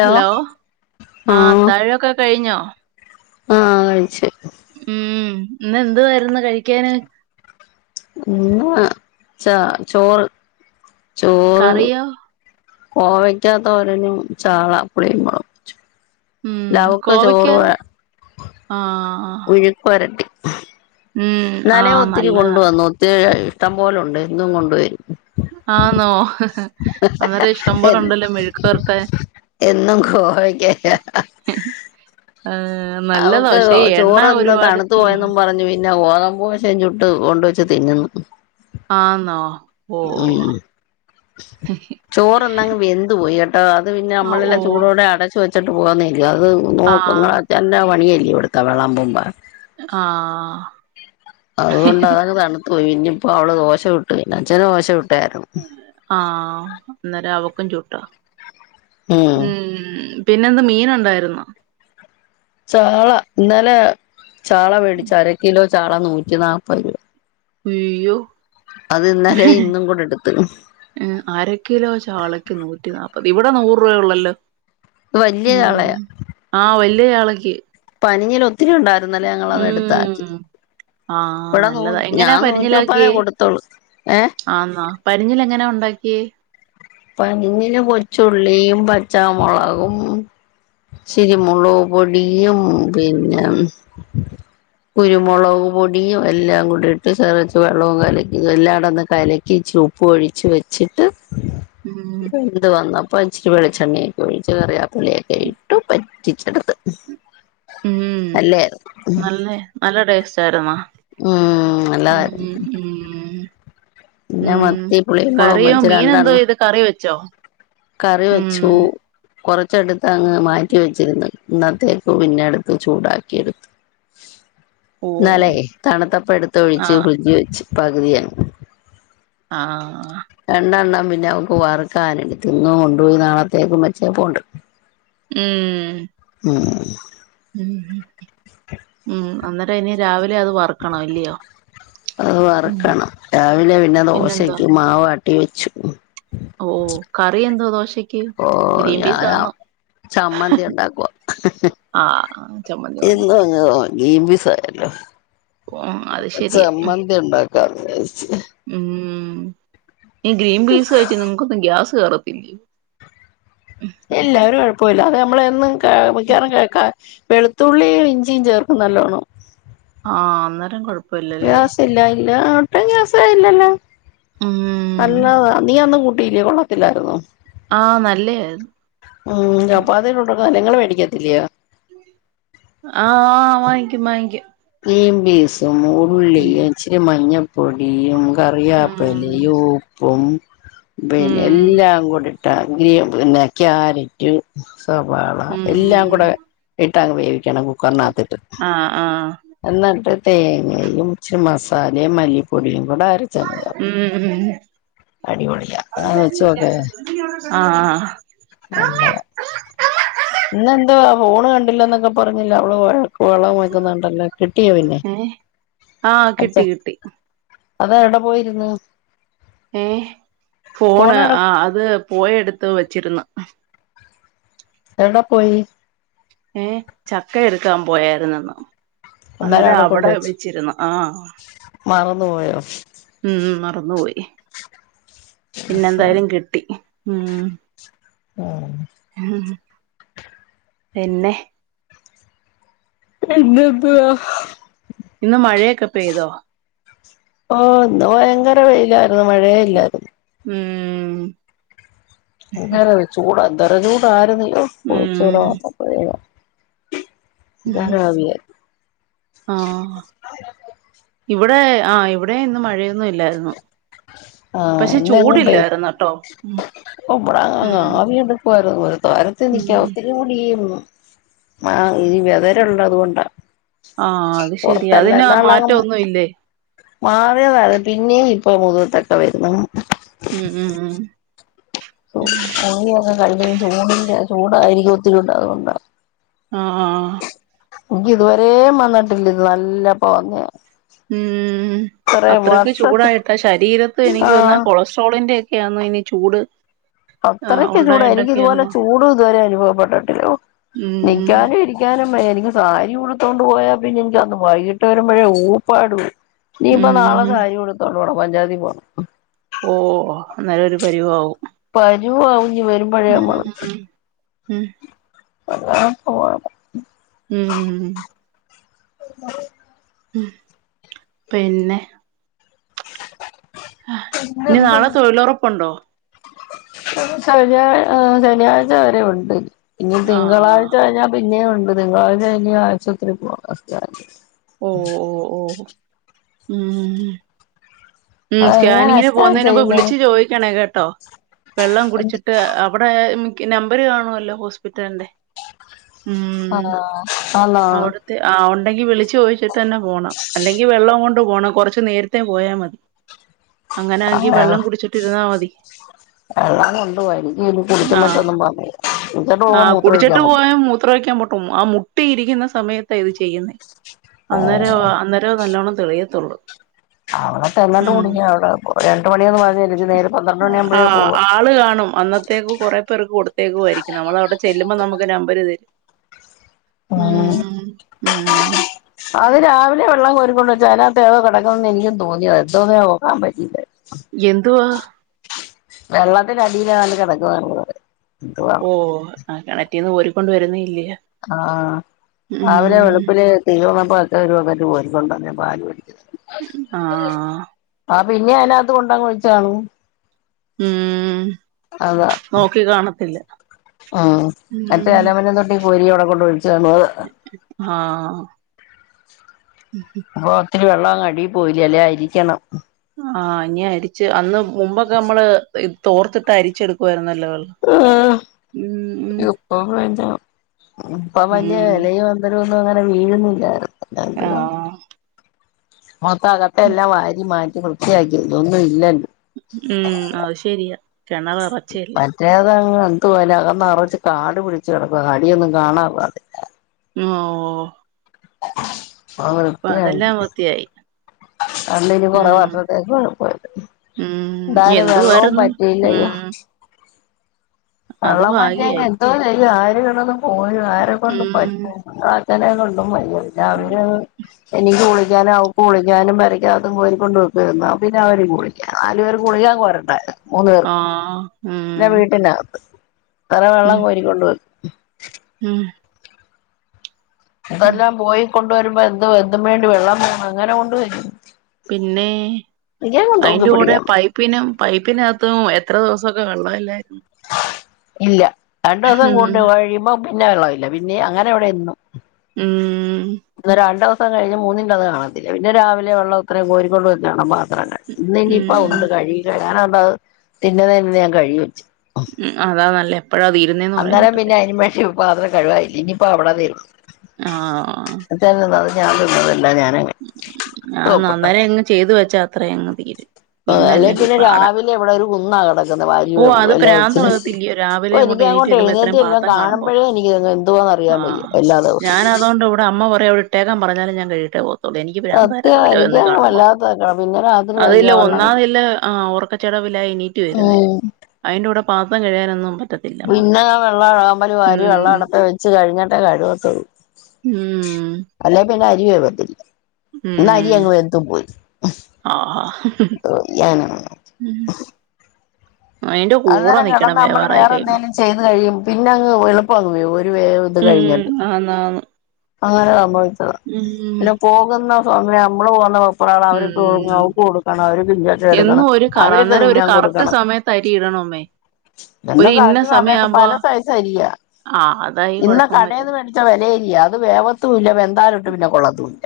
Hello ആ ആഹ് താഴൊക്കെ കഴിഞ്ഞോ ആഹ് കഴിച്ച് ഉം ഇന്ന് എന്തുവായിരുന്നു കഴിക്കാന് ഇന്ന് പ ച ചോറ് ചോറ് കറിയോ? കോവയ്ക്കാ തോരനും ചാളപ്പളി മുളച്ചും ഉം കോവക്ക് ആ ഉഴുക്ക് വരട്ടി നലെ ആഹ് ഒത്തിരി നല്ലതാ കൊണ്ടുവന്നു ഒത്തിരിയി ഇഷ്ടം പോലുണ്ട് ഇന്നും കൊണ്ടുവരും ആഹ് നോ അന്നേരം ഇഷ്ടം പോലുണ്ടല്ലോ മെഴുക്ക് പേരട്ടാൻ എന്നും കോവയ്ക്കയാ അവക്ക് ചോറ് ഇന്ന് തണുത്ത ഉം പോയെന്നും പറഞ്ഞു പിന്നെ ഓതമ്പൂശം ചുട്ട് കൊണ്ടുവച്ച് തിന്നുന്നു ആന്നോ ഉം ഓഹ് ചോറൊന്നങ്ങ് വെന്ത് പോയി അത് പിന്നെ ആഹ് നമ്മളെല്ലാം ഓഹ് ചൂടോടെ അടച്ചു വച് ച്ചിട്ട് പോന്നേ ഇല്ല അത് നോ നിങ്ങളാ ആഹ് തന്നെ പണിയായി ഇവിടുത്ത വളമ്പുമ്പ ആഹ് അതുകൊണ്ടാതങ്ങ് തണു ഇനിയിപ്പോൾ അവള് ദോശ ചുട്ടു തിന്ന അച്ഛന് ദോശ ചുട് ആഹ് അന്നേരം അവ ക്കഞ്ചോട്ട ഉം പിന്നെന്ത് മീൻ ഉണ്ടായിരുന്നോ ചാള ഇന്നലെ ചാള മേടിച്ചു അര കിലോ ചാള നൂറ്റി നാല്പത് രൂപ ഉയ്യോ അത് ഇന്നലെ ഇന്നും കൂടെ എടുത്ത് അരക്കിലോ ചാളക്ക് നൂറ്റി നാൽപത് ഇവിടെ നൂറ് രൂപയ ഉള്ളല്ലോ വലിയ ഉം ചാളയാ ആഹ് വലി ഈ യാളക്ക് പനിയിലൊ മ് ആഹ് ഇവിടെ നൂ നല്ലതാ ഞാൻ എങ്ങനെയാ നൂറ്റി മുപ്പതേ പരിഞ്ഞിലാക്കിയേ കൊടുത്തോളൂ ഏഹ് ആന്നാ പരിഞ്ഞിൽ എങ്ങനാ ഒണ്ടാക്കിയേ പരിഞ്ഞില് കൊച്ചുള്ളിയും പച്ചാമൊളകും ഇച്ചിരി മൊളക് പൊടിയും പിന്നെ കുരുമൊളക് പൊടിയും എല്ലാം കൂടെ ഇട്ട് ചതച്ചു വെള്ളവും കലക്കി എല്ലാടൊന്ന് കലക്കി ഇച്ചി ഉപ്പ് ഒഴിച്ചു വെച്ചിട്ട് ഉം എന്ത് വന്ന അപ്പ ഇച്ചിരി വെളിച്ചെണ്ണയെക്കെ ഒഴിച്ച് കറിയാപ്പിലയൊക്കെ ഇട്ടു പറ്റിച്ചെടുത്ത് മ് നല്ലായിരുന്നു നല്ലേ നല്ല ടേസ്റ്റാരുന്നു മ് നല്ലതാരുന്നു ഉം പിന്ന ഉം മത്തി പുളിയും മൊളകും കറിയോ വെച്ച് മീൻ എന്തോ രണ്ടെണ്ണം ചെയ്ത് കറി വെച്ചോ കറി ഉം വെച്ചു കൊറച്ചെടുത്ത് അങ്ങ് മാറ്റി വെച്ചിരുന്നു ഇന്നത്തേക്ക് പിന്നെ എടുത്ത് ചൂടാക്കി എടുത്തു ഓഹ് ഇന്നാലേ തണുത്തപ്പ എടുത്ത് ഒഴിച്ച് ആഹ് ഫ്രിഡ്ജി വെച്ച് പകുതിയാ ആഹ് ആ പിന്നെ അവക്ക് വറുക്കാനെടുത്ത് ഇന്ന് കൊണ്ട് പോയി നാളത്തേക്കും വച്ചേപോണ്ട് മ് മ് മ് മ് അന്നേരം ഇനി രാവി അത് ഉം വറക്കണം രാവിലെ പിന്നെ പിന്നെന്താ ദോശക്ക് മാവ ട്ടി വെച്ചു ഓ കറി എന്തോ ദോശ ഓ ഞാ ചമ്മന്തി ഒണ്ടാക്കുവാ ആ ചമ്മന്തി മതി [unintelligible] ഗ്രീൻപീസ് ആയല്ലോ ഓ അത് ശെരിയ മ് [unintelligible] ചീ മ് ഈ ഗ്രീൻപീസ് കഴിച്ചാ നിങ്ങക്കൊന്നും ഗ്യാസ് കേറ ഇല്ല ഒരു കൊഴപ്പോം ഇല്ല അത് ന മ്മളെന്നും [unintelligible] മിക്കവാറും കേൾക്കാൻ വെളുത്തുള്ളിയും ഇഞ്ചിയും ചേർക്കും നല്ലോണം ആഹ് അന്നേരം കൊഴ ഗ്യാസ് ഇല്ല ഇല്ല ആ ക സായില്ലല്ലോ ഉം അല്ല നീയന്ന് ല്യ കൊള്ളത്തില്ലാരുന്നു ആ നല്ലയായിരുന്നു ഉം അപ്പ അതോ ആ നിങ്ങള് മേടിക്കത്തില്യയോ ആ വാങ്ങിക്കും വാങ്ങിക്കും [unintelligible] ഉള്ളി ഉം ഇച്ചിരി മഞ്ഞ പൊടിയും ഉം കറിയാപ്പലയൂ പോം പിനെ ഉം എല്ലാങ്കുടി [unintelligible] പിന്നെ ക്യാരററ്റ് സവാള ഉം എല്ലാങ്ങൂടെ ഇ [unintelligible] ക്കണം കുക്കറിനത്തിട്ട് ആ ആ [unintelligible] തേങ്ങയും ഇച്ചിരി മസാലയും മല്ലിപ്പൊടിയും കൂടെ അരച്ചങ്ങ് ചേർക്കും ഉം അടിപൊളിയാ അത് വെച്ച് നോക്ക് ഉം നല്ലതാ ആ ഇന്നെന്തുവാ ഫോണ് കണ്ടില്ലന്നൊക്കെ പ റഞ്ഞില്ല അവള് വ വളം വെക്കുന്നണ്ടല്ലോ കിട്ടിയ പിന്നെ ഏ ആ അച്ച കിട്ടി കിട്ടി അത് എവിടെ പോയിര്ന്നു ഏ ഫോണ് ആ അത് പോയെടുത്ത് വ ച്ചിര്ന്ന് എടെ പോയി ഏ ചക്ക എടുക്കാൻ പോയായിര്‌നെന്നോ അന്നേരം അവിടെ വെച്ചിരുന്നു ആ മറന്നുപോയോ ഉം മറന്നുപോയി പിന്നെ എന്തായാലും കിട്ടി ഉം ആ പിന്നെ പിന്നെന്തുവാ ഇന്ന് മഴയൊക്കെ പെയ്തോ ഓ ഇന്ന് ഭയങ്കര വെയിലാരുന്നു മഴ ഇല്ലാരുന്നു ഉം [unintelligible] ചൂടാ തറ ചൂടാരുന്നു ഉം [unintelligible] [unintelligible] ആ ഇവിടെ ആ ഇവിടെ ഇന്ന് മഴയൊന്നും ഇല്ലാരുന്നു ആ കേട്ടോ ഉം ഉം [unintelligible] ഒരു തരത്തിലും നിക്കാൻ ഉം ഒത്തില്ലാടീ ആ ഇനി [unintelligible] ള്ളതുകൊണ്ടാ ആ അത് ശെരിയാ പുറത്തല്ല അതിന് മാറ്റം എന്നാളങ്ങ് ഒന്നും ഇല്ലേ മാറിയതാ അത് പിന്നേം പ്പോ മുതുകത്തൊക്കെ വരുന്നു ഉം ഉം ഉം പണിയൊക്കെ കഴിഞ്ഞു ഇനി ചൂടിന്റെയാ ചൂടായിരിക്കും ഒത്തിരി ഉണ്ട അതുകൊണ്ടാ ആ ആ എനിക്കിതുവരേം വന്നിട്ടില്ല ഇത് നല്ലപ്പവന്നെയാ ഊം അത്രയ്ക്ക് വർഷത്തെ ചൂടായിട്ടാ ശരീരത്ത് എനിക്ക് തോന്ന ആഹ് കൊളസ്ട്രോളിന്റെ ഒക്കെയന്നാ ഇനി ചൂട് ആഹ് അത്രയ്ക്ക് ചൂടാ എനിക്കിതുപോലെ ഉണ്ടായിണ്ടൊക്കെയാന്നോ ചൂട് ഇതുവരെ അനുഭവപ്പെട്ടിട്ടില്ലാ ഓ ഉം നിക്കാനും ഇരിക്കാനും വയ്യ ഇന്ന് സാരി ഉടുത്തോണ്ട് പോയാ പിന്നെ എനിക്ക് അന്ന് വൈകീട്ട് വരുമ്പഴേ ഊപ്പാടു ഇനീപ്പം നാളെ ഉം സാരി ഉടുത്തോണ്ട് പോണം. പഞ്ചാതി പോണം ഓ നല്ലൊരു പരിവാകും. പരുവാവും ഇനി വരുമ്പഴേമ്മള് ഉം ഉം അതവാ പോവാം ഊം [inaudible] ഉം പിന്നെ ഇനി നാളെ തൊഴിലൊറപ്പുണ്ടോ ശനിയാഴ് ആ ശനിയാഴ്ച വരെ ഉണ്ടിനി ഇനി ആഹ് തിങ്കളാഴ്ച കഴിഞ്ഞാൽ പിന്നേം ഉണ്ട് തിങ്കാളാഴ്ച ഇനി ആശുപത്രി പോണം [unintelligible] ഓ ഓ ഓ ഒ ഊം ഉം അതെങ്ങനാ സ്കാനിങ്ങിന് സ്കാൻ പോകുന്നേനുമുൻപ് ചെയ്യുന്നേ വിളിച്ചു ചോദിക്കണെ കെ ട്ടോ വെള്ളം കുടിച്ചിട്ട് അവിടെ നമ്പര് കാണുവല്ലോ ഹോസ്പിറ്റലിൻ്റെ ആഹ് ആണോ ണ്ടെങ്കി വിളിച്ചു ചോയിച്ചിട്ടന്നെ പോണം അല്ലെങ്കി വെള്ളം കൊണ്ട് പോണം കൊറച്ചു നേരത്തെ പോയാ മതി അങ്ങനെ ആ ആങ്കി വെള്ളം [unintelligible] കുടിച്ചിട്ടിരുന്നാ മതി വെള്ളം കൊണ്ട് പോ എനിക്ക് ആഹ് കുടിക്കുമ്പോന്നും പോകാവയ്യ കുടിച്ചിട്ട് പോകുമ്പോ മൂത്രം ഒഴിക്കാൻ മുട്ടും ഉം അ മുട്ടി ഇരിക്കുന്ന സമയത്ത ഇത് ചെയ്യുന്നേ അന്നേരോ- അന്നേരോ നല്ലോണം തെളിയത്തുള്ളൂ അ [unintelligible] തല്ലാണ്ട് ഉം കുടിങ്ങിയ അവിടെ രണ്ട് മണിന്ന് പറഞ്ഞിലെങ്കി നേരെ പന്ത്രണ്ട് മണിയാവുമ്പോഴേ ആഹ് പോവ തേകുവായിരിക്കും നമ്മള് അവിടെ ചെല്ലുമ്പോ നമുക്ക് നമ്പര് തരും ഉം ഉം അത് രാവിലെ വെള്ളം കോരിക്കൊണ്ടെച്ച് അതിനത്ത് ഏതോ കിടക്കുന്നന്ന് എനിക്ക് തോന്നിയതാ എന്തോന്ന നോക്കാൻ പറ്റീല്ല എന്തുവാ വെള്ളത്തിന്റെ അടിയിലാ ഏതാണ്ട് കിടക്കുവാ [unintelligible] ഓ ആ കെണ കോരികൊണ്ട് വരുന്നേ ഇല്ലേ ആഹ് രാവിലെ വെളുപ്പില് തീർന്നപ്പ അക്ക ഒരു ബക്കറ്റ് കോരികൊണ്ടന്നേന്ന് [unintelligible] ആഹ് ആ പിന്നെ അതിനത്ത് കൊണ്ടങ്ങ് വെച്ചാണും ഉം നോക്കി കാണത്തില്ല മ് മറ്റേ അലമനം തൊട്ടി കോരി അവിടെ കൊണ്ട് ഒഴിച്ച് കാണും അത് ഹാ മ്‌ഹ് ഇ വെള്ളം അങ്ങ് അടി പോവില്ലേ അല്ലേ അരിക്കണം ആഹ് ഇനി അരിച്ച് അന്ന് മുമ്പൊക്കെ നമ്മള് ഇത് തോർത്തിട്ടരിച്ചെടുക്കാർന്ന് ആ ഇപ്പ വേൻ്റാ ഇപ്പൊ വലിയ ഉം വിലയും അങ്ങ ന്നും അങ്ങനെ വീഴുന്നില്ലാരുന്നു ആഹ് മൊത്തം അകത്തെല്ലാം വാരി മാറ്റ് വൃത്തിയാക്കി ഇതൊന്നും ഇല്ല ഉം അതു ശരിയാ. കെണറ് ഒറച്ചയല്ലേ? ആഹ് എന്തു പോലെ അകം നറച്ച് കാട് പിടിച്ച് കെടക്കുവാ, അടിയൊന്നും കാണാ പാടില്ല. ഉം ഓ ഓ വൃത്തിയായി വൃത്തിയായി അതുകൊണ്ട് കൊറെ ഉം വർഷത്തേക്ക് കൊഴപ്പമില്ല, ഉം എന്തായാലും വെള്ളവും എന്തുവായിരുന്നു പറ്റിയില്ലയോ. ഉം അത് വെള്ളം വറ്റിയാ ഇനി ഭാഗ്യായി എന്തോ ചെയ്യും ആര് കോരു ആരെ കൊണ്ട് ഉം പറ്റ് [unintelligible] [unintelligible] കൊണ്ടും വയ്യാ പിന്നെ അവര് എനിക്ക് കുളി ക്കാനും അവക്ക് കുളിക്കാനും പെരക്കകത്തും കോരി കൊണ്ടു വെയ്ക്കായിരുന്നു, [unintelligible] നാല് പേര്ക്ക് കുളിക്കാൻ കോരണ്ടായോ? മൂന്ന് പേർ ആഹ് ഉം ഞാൻ വീട്ടിലാ ഇത്ര വെള്ളം കോരി കൊണ്ട് വന്ന് [inaudible] [unintelligible] മ് ഇതെല്ലാം പോയിക്കൊണ്ട്. [unintelligible] വെള്ളം വേണം അങ്ങനെ കൊണ്ട് വരും പിന്നെ തൂക്കി അയിന്റെ കൂടെ പിടിക്കാൻ വയ്യ പൈപ്പിനും പൈപ്പിനകത്തും എ എത്ര ദിവസമൊക്കെ വെള്ളമില്ലായിരുന്നു. ഇല്ല. രണ്ട് ദിവസം ഉം [unintelligible] പിന്നെ വെള്ളമില്ല പിന്നെ അങ്ങനെ ഇവിടെ എന്നും. മ്.... [unintelligible] കഴിഞ് മൂന്നിന്റെ അത് കാണത്തില്ല. പിന്നെ രാവിലെ വെള്ളം ഇത്രയും കോരി കൊണ്ട് [unintelligible] ഇന്ന് ഇനിയിപ്പ ഉം ഒത്ത് കഴുകി [unintelligible] [unintelligible] ഞാൻ കഴുകി വച്ചു. ഉം അതാ നല്ല എപ്പഴാ തീരുന്നേന്ന് പറയാൻ അന്നേരം പിന്നെ പറ്റത്തില്ല [unintelligible] കഴുവാനില്ല ഇനി ഇപ്പ അവിടെ അതെയുള്ളു. ഞാൻ തിന്നത്. ആഹ അന്നേരം ഇങ്ങ് ചെയ്തു വെച്ചാ. അത്രയും [unintelligible] തീരും ആ അല്ലെ അല്ലെങ്കി പിന്നെ പാടാ രാവിലെ ഇവിടെ ഒരു കുന്നാ കിടക്കുന്നത് വാരി ഓ അത് എല്ലാ [unintelligible] പ്രാന്തളകത്തില്ലയോ രാവിലെ അപ്പ എനിക്ക് എണീറ്റ് അങ്ങോട്ട് വരുമ്പോ എഴുന്നേറ്റ് എത്രയും എല്ലാം പാത്രം കാണുമ്പോ കാണുമ്പോഴേ എനിക്ക് എന്തുവാന്ന് അറിയാൻ വയ്യ എല്ലാ ദിവസവും - അ എവിട്ടേക്കാൻ പറഞ്ഞല് ഞാൻ കഴിക്കിട്ടെ പോകു എനിക്ക് പ്രാന്ത സത്യം രാവിലെ എനിക്ക് വന്ന് കാണുമ്പോം വല്ലാത്ത പിന്നെ രാത്രി അതല്ല വയ്യ വെള്ളം ഒന്നാതില്ല ഉറക്ക [unintelligible] [unintelligible] എണിറ്റു വരുന്നേ ഉം ആയിന്റെ കൂടെ പാത്രം കഴികാനൊന്നും പ പിന്നെ ഞാൻ വെള്ളം [unintelligible] വാരി ഉം വെള്ളം ഇടത്ത് വെച്ച് കഴിഞ്ഞിട്ടേ കഴുവത്തുള്ളൂ ഉം അല്ലേ പിന്നെ അരിവേ വേ അരി ഉം അങ്ങ് വെന്ത് പോയി ആഹാ [unintelligible] അയിന്റെ കൂടെ അന്നേരം നിക്കണം കിടന്ന് നമ്മള് ബേവാറായി വേറെ കഴിയുമ്പോ എന്തെങ്കിലും ചെയ്ത് കഴിയും പിന്നെ അങ്ങ് എളുപ്പം അങ്ങ് വേവും ഒരു വേവ് ഒക്കെ ഉം കഴിഞ്ഞിട്ട് ആന്നാന്ന് അങ്ങനെ സംഭവി ച്ചത ഉം പിന്നെ പോകുന്ന പോവുമ്പോ നമ്മള് പോന്ന ഉം ഇപ്പോളവർക്ക് അവക്ക് കൊടുക്കണം അവര് [unintelligible] എന്നും എടുക്കണം ഒരു കറ അവരൊക്കെ അന്നേരം ഒരു തിഞ്ഞാൻ കറക്റ്റ് കൊടുക്കണം സമയത്ത് അരി ഇടണമ്മേ ഒരു എന്നും ഇന്ന കറക്റ്റ് സമയത്ത് സമയാവുമ്പോ പല സയിസ് അരിയാ ആഹ് അതായി ഇന്ന് കൊഴപ്പം കടേന്ന് പറ്റുന്നെ മേടിച്ച വെല അരിയാ വേവത്തുല്ല വെന്താലൊട്ട് പിന്നെ കൊളത്തുല്ല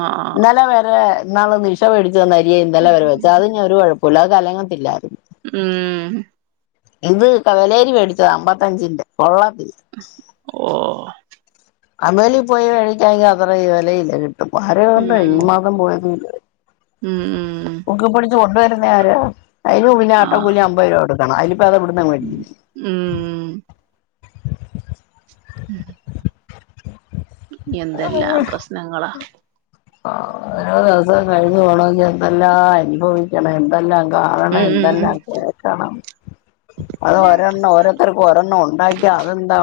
ആഹ് ഇന്നലെ വരേ ഇന്നാള് നിശ വേടി ചെന്ന അരിയ ഇന്നലെ വരെ വെച്ചെ അതിന് ഒരു കൊഴ പുലവ് കലങ്ങത്തില്ലാര്ന്നു ഉം ഇത് കവലേരിമേടിച്ചത അമ്പത്തഞ്ചിന്റെ കൊള്ള [inaudible] ഓ [unintelligible] പോയി വേടിക്കാണെങ്കി അത്രയ് വെലയില്ല ക് [unintelligible] കണ്ട് ഈ മാസം പോയതുല്ല ഉം ഉം കൊണ്ട് വരുന്നേ ആരാ അയിനും പിന്നെ ഓട്ടോ കൂലി ആഹ് അമ്പരൂപ കൊട് ക്കണം അയിന് ഇപ്പത് ഇവിടന്നാ മേടിക്കുന്ന ഉം ഉം എന്തെല്ലാം പ്രസ്നങ്ങളാ ആ ഓരോ ദിവസം കഴിഞ്ഞു പോണെങ്കി എന്തെല്ലാം അനുഭവിക്കണം ഇനി എതെല്ലാം കാണണം എന്തെല്ലാം കേക്കണം അത് ഒരെണ്ണം ഉം ഓരോരുത്തർക്കും ഒരെണ്ണം ഉണ്ടാക്കിയാ അതെന്താ